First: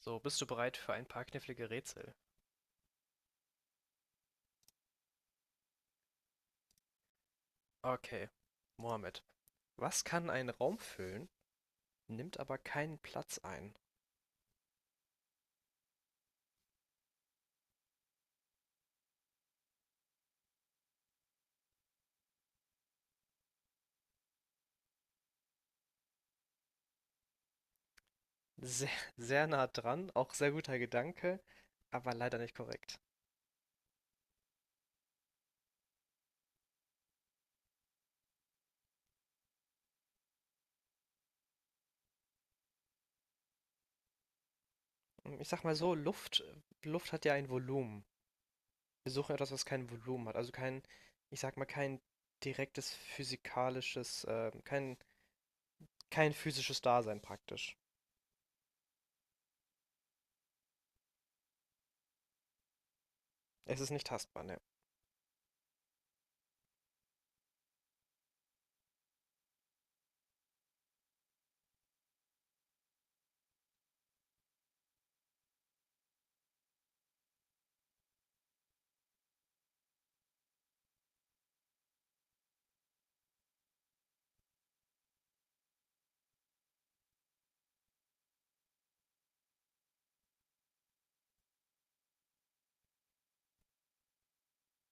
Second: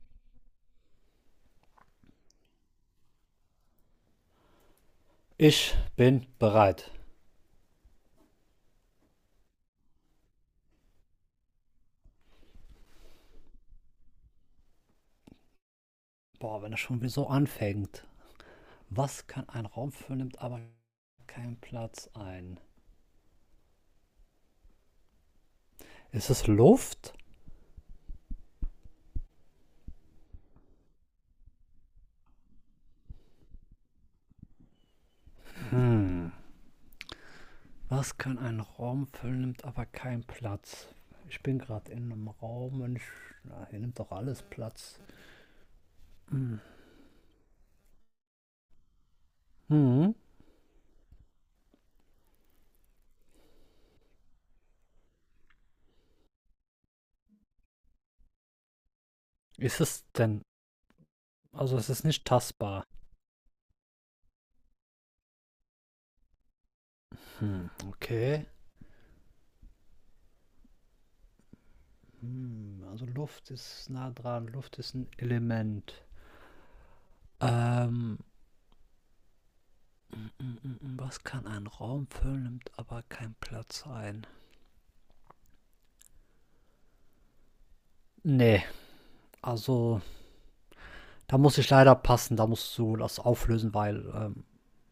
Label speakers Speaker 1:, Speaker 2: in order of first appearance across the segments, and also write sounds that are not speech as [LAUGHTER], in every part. Speaker 1: So, bist du bereit für ein paar knifflige Rätsel?
Speaker 2: Ich bin bereit.
Speaker 1: Okay. Mohammed, was kann einen Raum füllen, nimmt aber keinen Platz ein?
Speaker 2: Boah, wenn das schon wieder so anfängt. Was kann ein Raum füllen, nimmt aber keinen Platz ein? Ist es Luft?
Speaker 1: Sehr, sehr nah dran, auch sehr guter Gedanke, aber leider nicht korrekt.
Speaker 2: Hm. Was kann ein Raum füllen, nimmt aber keinen Platz? Ich bin gerade in einem Raum und ich, na, hier nimmt doch alles Platz.
Speaker 1: Hm, ich sag mal so, Luft,
Speaker 2: Hm.
Speaker 1: Luft hat ja ein Volumen. Wir suchen etwas, was kein
Speaker 2: Hm.
Speaker 1: Volumen hat, also kein, ich sag mal, kein direktes physikalisches, kein physisches Dasein praktisch.
Speaker 2: Ist es denn? Also es ist nicht tastbar.
Speaker 1: Es ist nicht tastbar, ne?
Speaker 2: Hm. Okay. Hm. Also Luft ist nah dran. Luft ist ein Element. Ähm, Was kann ein Raum füllen, nimmt aber keinen Platz ein? Nee, also da muss ich leider passen, da musst du das auflösen, weil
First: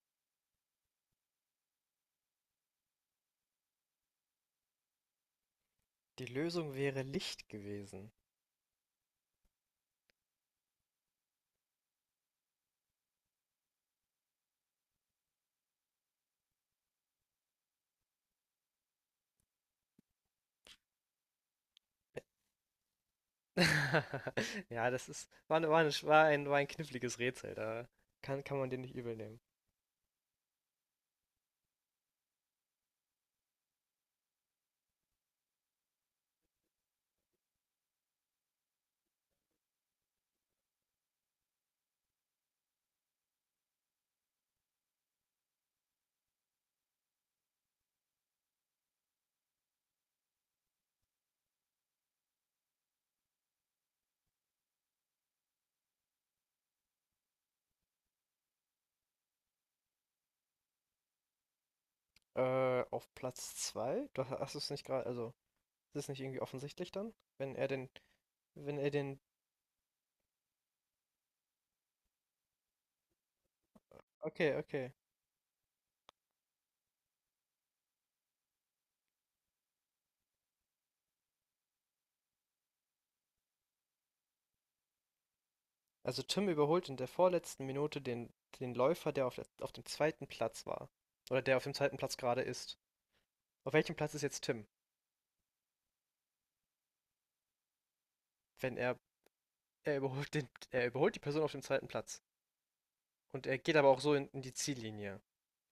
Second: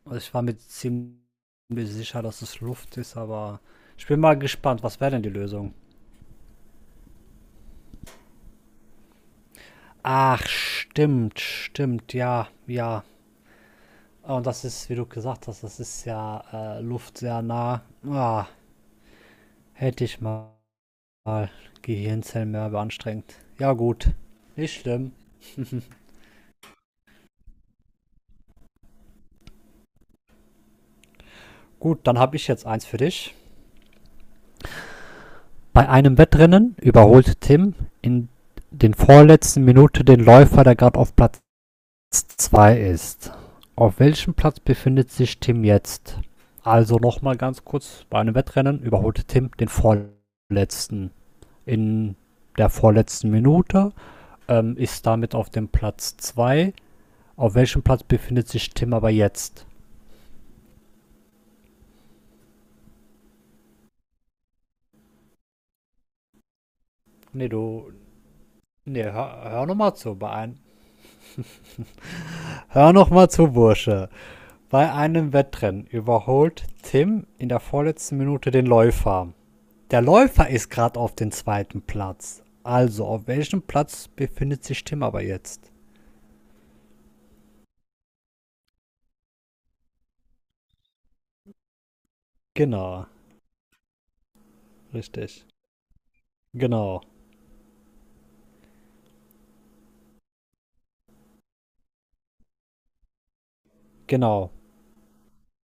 Speaker 2: also ich war mir ziemlich sicher, dass es Luft ist, aber ich bin mal gespannt, was wäre denn die Lösung?
Speaker 1: Die Lösung wäre Licht gewesen.
Speaker 2: Ach, stimmt, stimmt, ja, ja. Ah, und das ist, wie du gesagt hast, das ist ja Luft sehr nah. Ah, hätte ich mal Gehirnzellen mehr beanstrengt. Ja, gut.
Speaker 1: [LAUGHS]
Speaker 2: Nicht
Speaker 1: Ja, das
Speaker 2: schlimm.
Speaker 1: ist, war, war ein kniffliges Rätsel, da kann man den nicht übel nehmen.
Speaker 2: Gut, dann habe ich jetzt eins für dich. Bei einem Wettrennen überholte Tim in den vorletzten Minuten den Läufer, der gerade auf Platz zwei ist. Auf welchem Platz befindet sich Tim jetzt? Also nochmal ganz kurz, bei einem Wettrennen überholte Tim den vorletzten in der vorletzten Minute, ist damit auf dem Platz 2. Auf welchem Platz befindet sich Tim aber jetzt?
Speaker 1: Auf Platz zwei. Hast es nicht gerade, also, ist es nicht irgendwie offensichtlich dann?
Speaker 2: Nee,
Speaker 1: Wenn er den,
Speaker 2: du,
Speaker 1: wenn er
Speaker 2: nee,
Speaker 1: den,
Speaker 2: hör nochmal zu, hör nochmal zu, Bursche.
Speaker 1: okay, okay.
Speaker 2: Bei einem Wettrennen überholt Tim in der vorletzten Minute den Läufer. Der Läufer ist gerade auf dem zweiten Platz. Also, auf welchem Platz befindet sich Tim aber jetzt?
Speaker 1: Also Tim überholt in der vorletzten Minute den Läufer, auf dem zweiten Platz war. Oder der auf dem zweiten Platz gerade ist.
Speaker 2: Genau,
Speaker 1: Auf welchem Platz ist jetzt Tim?
Speaker 2: richtig. Genau,
Speaker 1: Wenn er, er überholt den, er überholt die Person auf dem zweiten Platz. Und er geht aber auch so in
Speaker 2: genau.
Speaker 1: die Ziellinie.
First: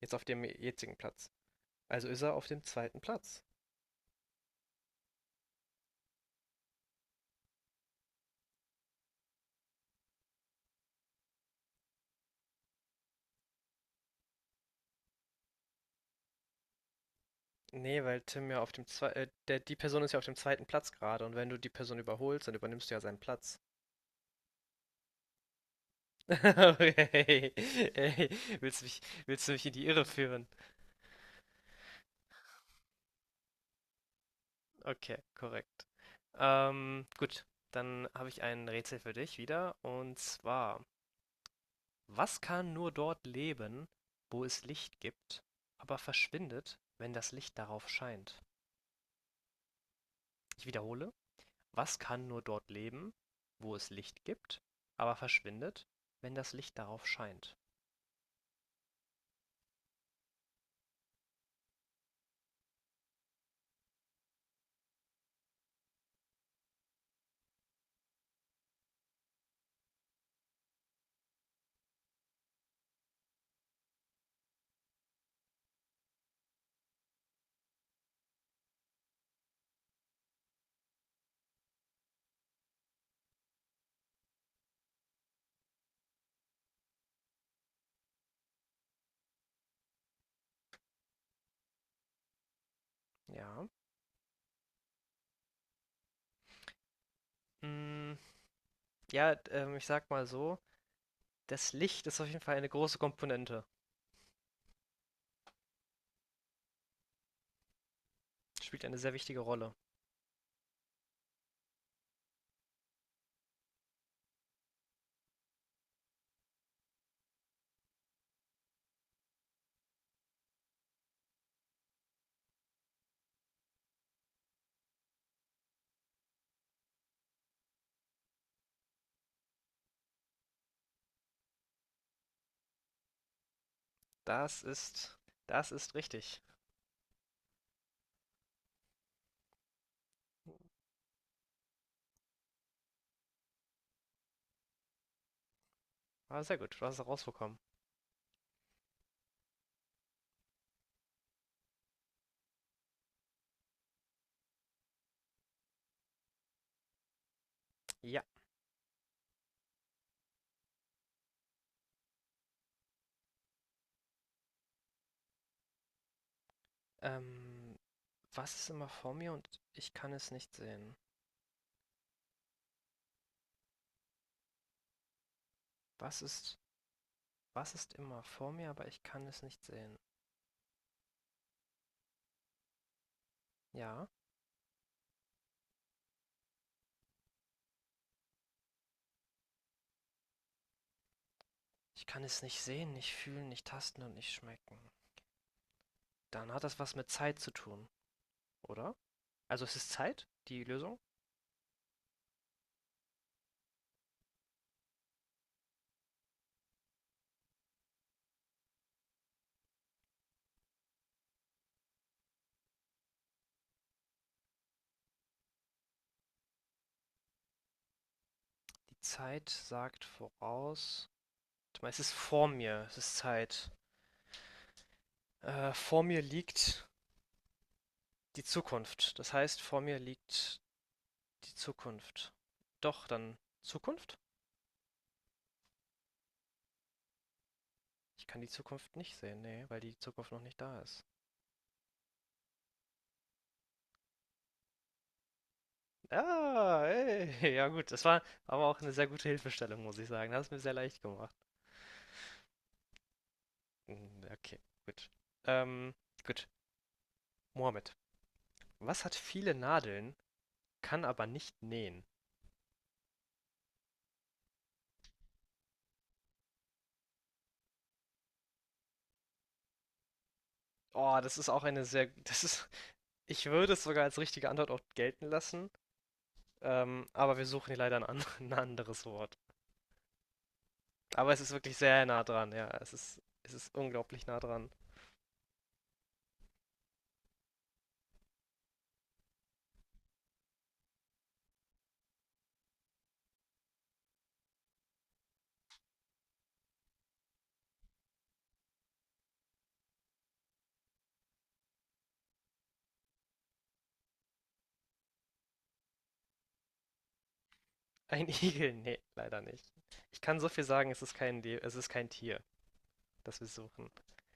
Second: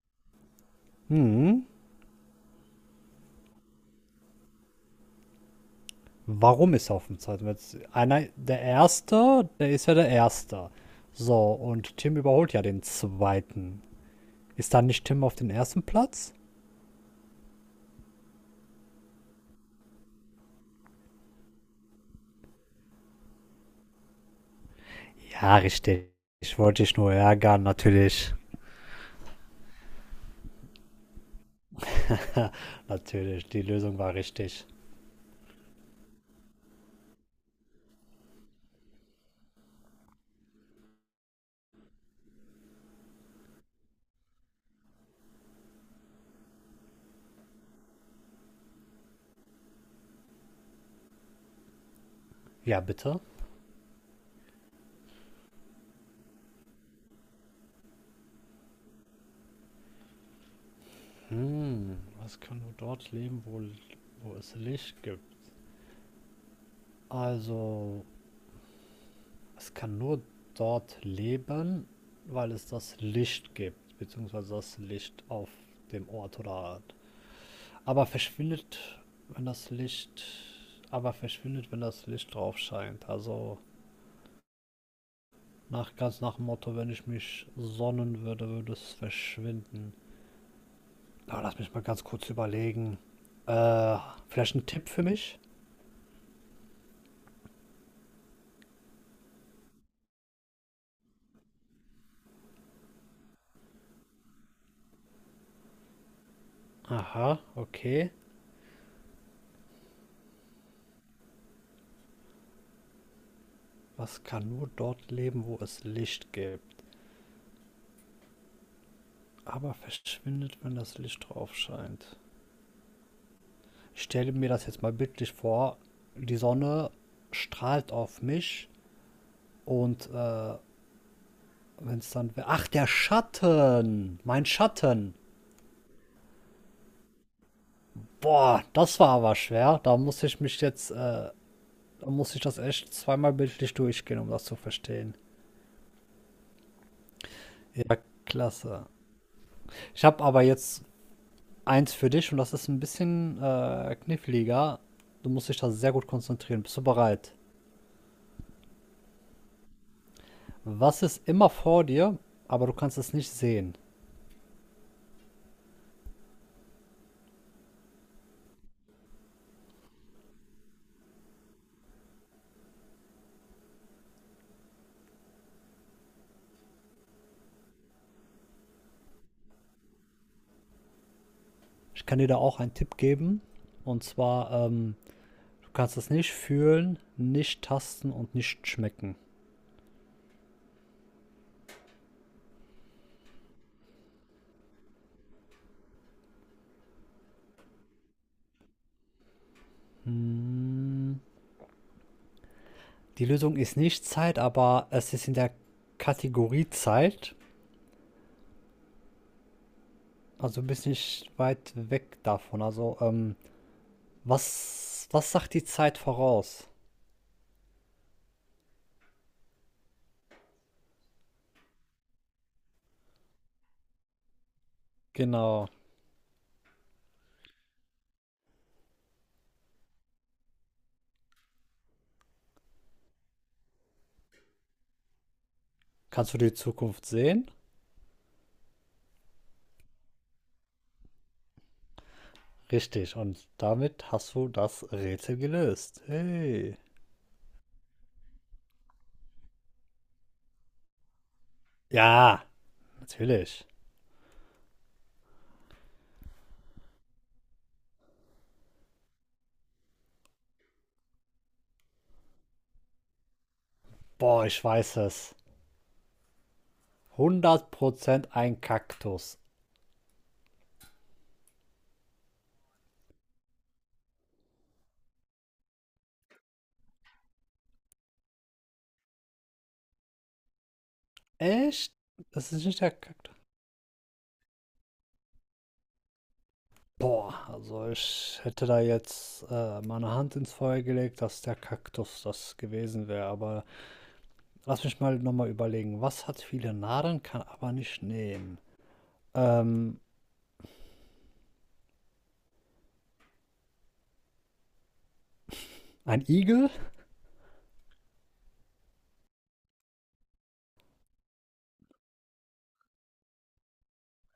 Speaker 1: Jetzt auf dem jetzigen Platz.
Speaker 2: Hm,
Speaker 1: Also ist er auf dem zweiten Platz.
Speaker 2: warum ist er auf dem zweiten Platz? Einer, der Erste, der ist ja der Erste. So, und Tim überholt ja den Zweiten. Ist dann nicht Tim auf dem ersten Platz?
Speaker 1: Nee, weil Tim ja auf dem zwei, der, die Person ist ja auf dem zweiten Platz gerade, und wenn du die Person überholst, dann übernimmst du ja seinen Platz.
Speaker 2: Ja, richtig.
Speaker 1: [LAUGHS]
Speaker 2: Ich wollte dich nur
Speaker 1: Okay.
Speaker 2: ärgern,
Speaker 1: Ey,
Speaker 2: natürlich.
Speaker 1: willst du mich in die Irre führen?
Speaker 2: [LAUGHS] Natürlich, die Lösung war richtig.
Speaker 1: Okay, korrekt. Gut, dann habe ich ein Rätsel für dich wieder, und zwar, was kann nur dort leben, wo es Licht gibt, aber verschwindet, wenn das Licht darauf scheint? Ich wiederhole, was kann nur dort
Speaker 2: Ja,
Speaker 1: leben,
Speaker 2: bitte?
Speaker 1: wo es Licht gibt, aber verschwindet, wenn das Licht darauf scheint?
Speaker 2: Hm, was kann nur dort leben, wo es Licht gibt? Also, es kann nur dort leben, weil es das Licht gibt, beziehungsweise das Licht auf dem Ort oder Art. Aber verschwindet, wenn das Licht, aber verschwindet, wenn das Licht drauf scheint. Also, ganz nach dem Motto, wenn ich mich sonnen würde, würde es verschwinden. Na, lass mich mal ganz kurz überlegen.
Speaker 1: Ja.
Speaker 2: Äh, vielleicht ein Tipp für mich?
Speaker 1: Mm, ja, ich sag mal so, das Licht ist auf jeden Fall eine große Komponente.
Speaker 2: Aha, okay.
Speaker 1: Spielt eine sehr wichtige Rolle.
Speaker 2: Was kann nur dort leben, wo es Licht gibt, aber verschwindet, wenn das Licht drauf scheint? Ich stelle mir das jetzt mal bildlich vor. Die Sonne strahlt auf mich und wenn es dann... Ach, der Schatten! Mein
Speaker 1: Das
Speaker 2: Schatten!
Speaker 1: ist, das ist richtig.
Speaker 2: Boah, das war aber schwer. Da muss ich mich jetzt... da muss ich das echt zweimal bildlich durchgehen, um das zu verstehen.
Speaker 1: Aber sehr gut, du hast es rausbekommen.
Speaker 2: Ja, klasse. Ich habe aber jetzt eins für dich und das ist ein bisschen kniffliger. Du musst dich da sehr gut konzentrieren. Bist du bereit?
Speaker 1: Ja.
Speaker 2: Was ist immer vor dir, aber du kannst es nicht sehen?
Speaker 1: Ähm, was ist immer vor mir, und ich kann es nicht sehen? Was ist, was ist immer vor mir, aber ich kann es nicht sehen?
Speaker 2: Ich kann dir da auch einen Tipp geben. Und
Speaker 1: Ja.
Speaker 2: zwar, du kannst es nicht fühlen, nicht tasten und nicht schmecken.
Speaker 1: Ich kann es nicht sehen, nicht fühlen, nicht tasten und nicht schmecken. Dann hat das was mit Zeit zu tun, oder? Also es ist Zeit, die Lösung?
Speaker 2: Hm. Die Lösung ist nicht Zeit, aber es ist in der Kategorie Zeit. Also du bist nicht weit weg davon. Also, was, was sagt die Zeit voraus?
Speaker 1: Die Zeit sagt voraus. Warte. Es ist vor mir, es ist Zeit.
Speaker 2: Genau.
Speaker 1: Vor mir liegt die Zukunft. Das heißt, vor mir liegt die Zukunft. Doch, dann Zukunft?
Speaker 2: Kannst du die Zukunft sehen?
Speaker 1: Ich kann die Zukunft nicht sehen, nee, weil die Zukunft noch nicht da ist.
Speaker 2: Richtig. Und damit hast du das Rätsel gelöst. Hey.
Speaker 1: Ah, ey, ja gut, das war aber auch eine sehr gute Hilfestellung, muss ich sagen. Das hat es mir sehr leicht gemacht.
Speaker 2: Ja, natürlich.
Speaker 1: Mm, okay, gut. Ähm, gut. Mohammed, was hat viele Nadeln, kann aber nicht nähen.
Speaker 2: Boah, ich weiß es. 100% ein Kaktus.
Speaker 1: Oh, das ist auch eine sehr, [LAUGHS] das ist, ich würde es sogar als richtige Antwort auch gelten lassen, aber wir suchen hier leider [LAUGHS] ein anderes Wort. Aber es ist wirklich
Speaker 2: Echt?
Speaker 1: sehr nah dran,
Speaker 2: Das ist
Speaker 1: ja,
Speaker 2: nicht der Kaktus.
Speaker 1: es ist unglaublich nah dran.
Speaker 2: Boah, also ich hätte da jetzt meine Hand ins Feuer gelegt, dass der Kaktus das gewesen wäre. Aber lass mich mal nochmal überlegen. Was hat viele Nadeln, kann aber nicht nehmen? Ähm, ein Igel?
Speaker 1: [LAUGHS] Ein Igel? Nee, leider nicht. Ich kann so viel sagen, es ist kein Tier, das wir suchen.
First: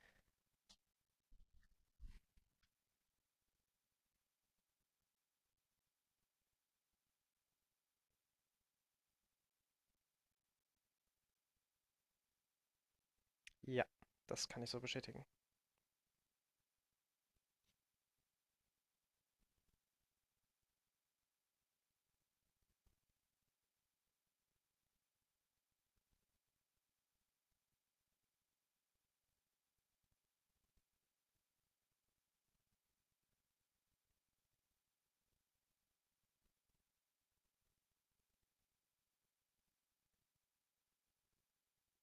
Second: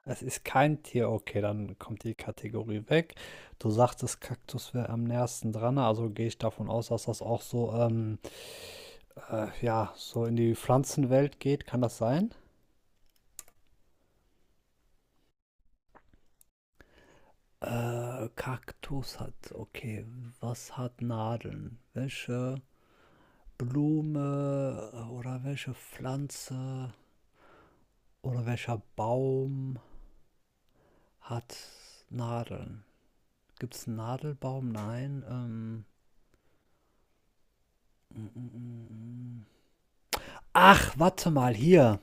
Speaker 2: Es ist kein Tier, okay, dann kommt die Kategorie weg. Du sagtest, Kaktus wäre am nächsten dran, also gehe ich davon aus, dass das auch so, ja, so in die Pflanzenwelt geht. Kann das sein?
Speaker 1: Ja, das kann ich so bestätigen.
Speaker 2: Kaktus hat, okay, was hat Nadeln? Welche Blume oder welche Pflanze oder welcher Baum hat Nadeln? Gibt es einen Nadelbaum? Nein. Mm, mm, mm, mm. Ach, warte mal, hier.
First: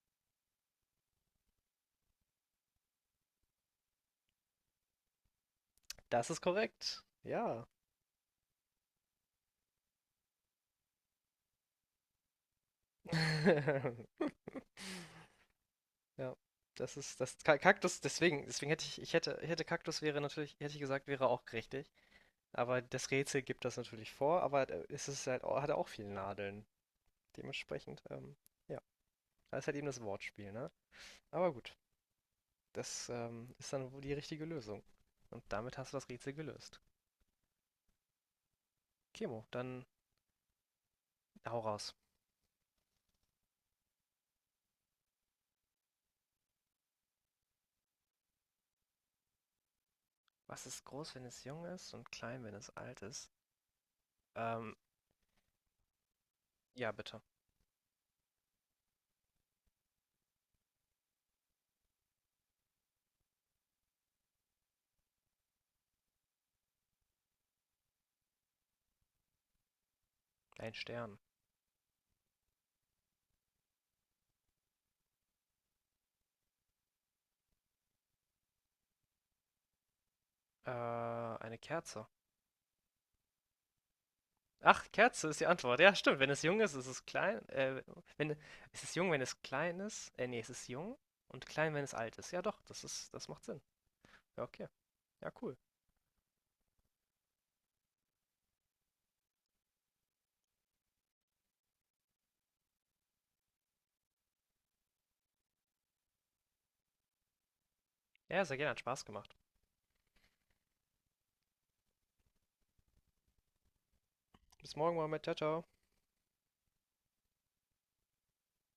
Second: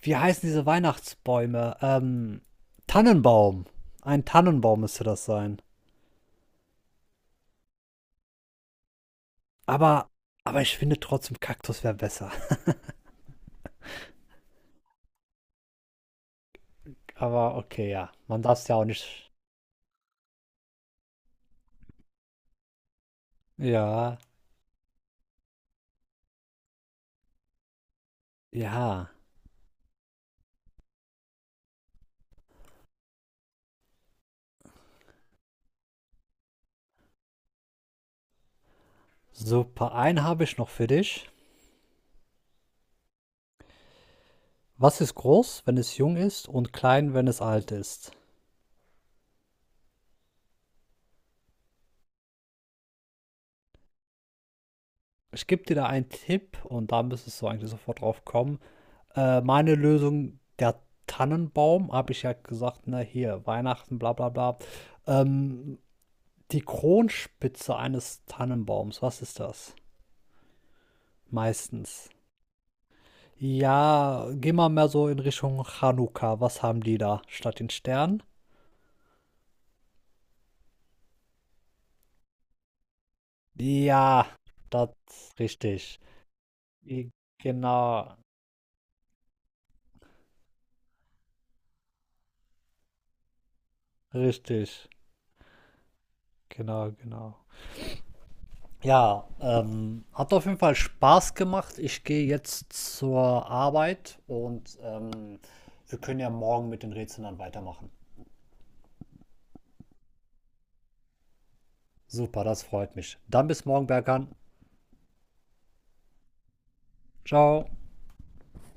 Speaker 2: Wie heißen diese Weihnachtsbäume? Tannenbaum. Ein Tannenbaum müsste das sein.
Speaker 1: Das ist korrekt. Ja.
Speaker 2: Aber, aber ich finde trotzdem, Kaktus wäre besser. [LAUGHS]
Speaker 1: [LAUGHS] Ja, das ist das
Speaker 2: Aber okay,
Speaker 1: Kaktus,
Speaker 2: ja. Man darf
Speaker 1: deswegen
Speaker 2: es ja
Speaker 1: hätte
Speaker 2: auch
Speaker 1: ich,
Speaker 2: nicht.
Speaker 1: ich hätte Kaktus wäre natürlich, hätte ich gesagt, wäre auch richtig. Aber das Rätsel gibt das natürlich
Speaker 2: Ja,
Speaker 1: vor, aber es ist halt, hat auch viele Nadeln. Dementsprechend, ja,
Speaker 2: ja.
Speaker 1: da ist halt eben das Wortspiel, ne? Aber gut, das ist dann wohl die richtige Lösung. Und damit hast du das Rätsel gelöst. Kemo, dann
Speaker 2: Super. Einen habe ich noch für dich.
Speaker 1: hau raus.
Speaker 2: Was ist groß, wenn es jung ist und klein, wenn es alt ist?
Speaker 1: Was ist groß, wenn es jung ist, und klein, wenn es alt ist? Ähm,
Speaker 2: Ich gebe dir da einen Tipp und
Speaker 1: ja,
Speaker 2: da
Speaker 1: bitte.
Speaker 2: müsstest du eigentlich sofort drauf kommen. Meine Lösung, der Tannenbaum, habe ich ja gesagt, ne, hier, Weihnachten, bla bla bla. Ähm, die Kronspitze eines Tannenbaums, was ist das?
Speaker 1: Ein Stern.
Speaker 2: Meistens. Ja, geh mal mehr so in Richtung Chanukka. Was haben die da statt den Stern?
Speaker 1: Eine Kerze.
Speaker 2: Ja,
Speaker 1: Ach,
Speaker 2: das
Speaker 1: Kerze ist die Antwort. Ja,
Speaker 2: richtig.
Speaker 1: stimmt. Wenn es jung ist, ist es
Speaker 2: I-
Speaker 1: klein.
Speaker 2: Genau,
Speaker 1: Wenn, ist es jung, wenn es klein ist? Nee, es ist jung und klein, wenn es alt ist. Ja, doch, das macht Sinn. Ja, okay.
Speaker 2: richtig.
Speaker 1: Ja, cool.
Speaker 2: Genau, genau. Ja, hat auf jeden Fall Spaß gemacht. Ich gehe jetzt zur Arbeit und wir können ja morgen mit den Rätseln dann weitermachen.
Speaker 1: Ja, sehr gerne. Hat Spaß gemacht.
Speaker 2: Super, das freut mich. Dann bis morgen, Berkan.
Speaker 1: Bis morgen, Mohammed. Ciao, ciao.
Speaker 2: Ciao.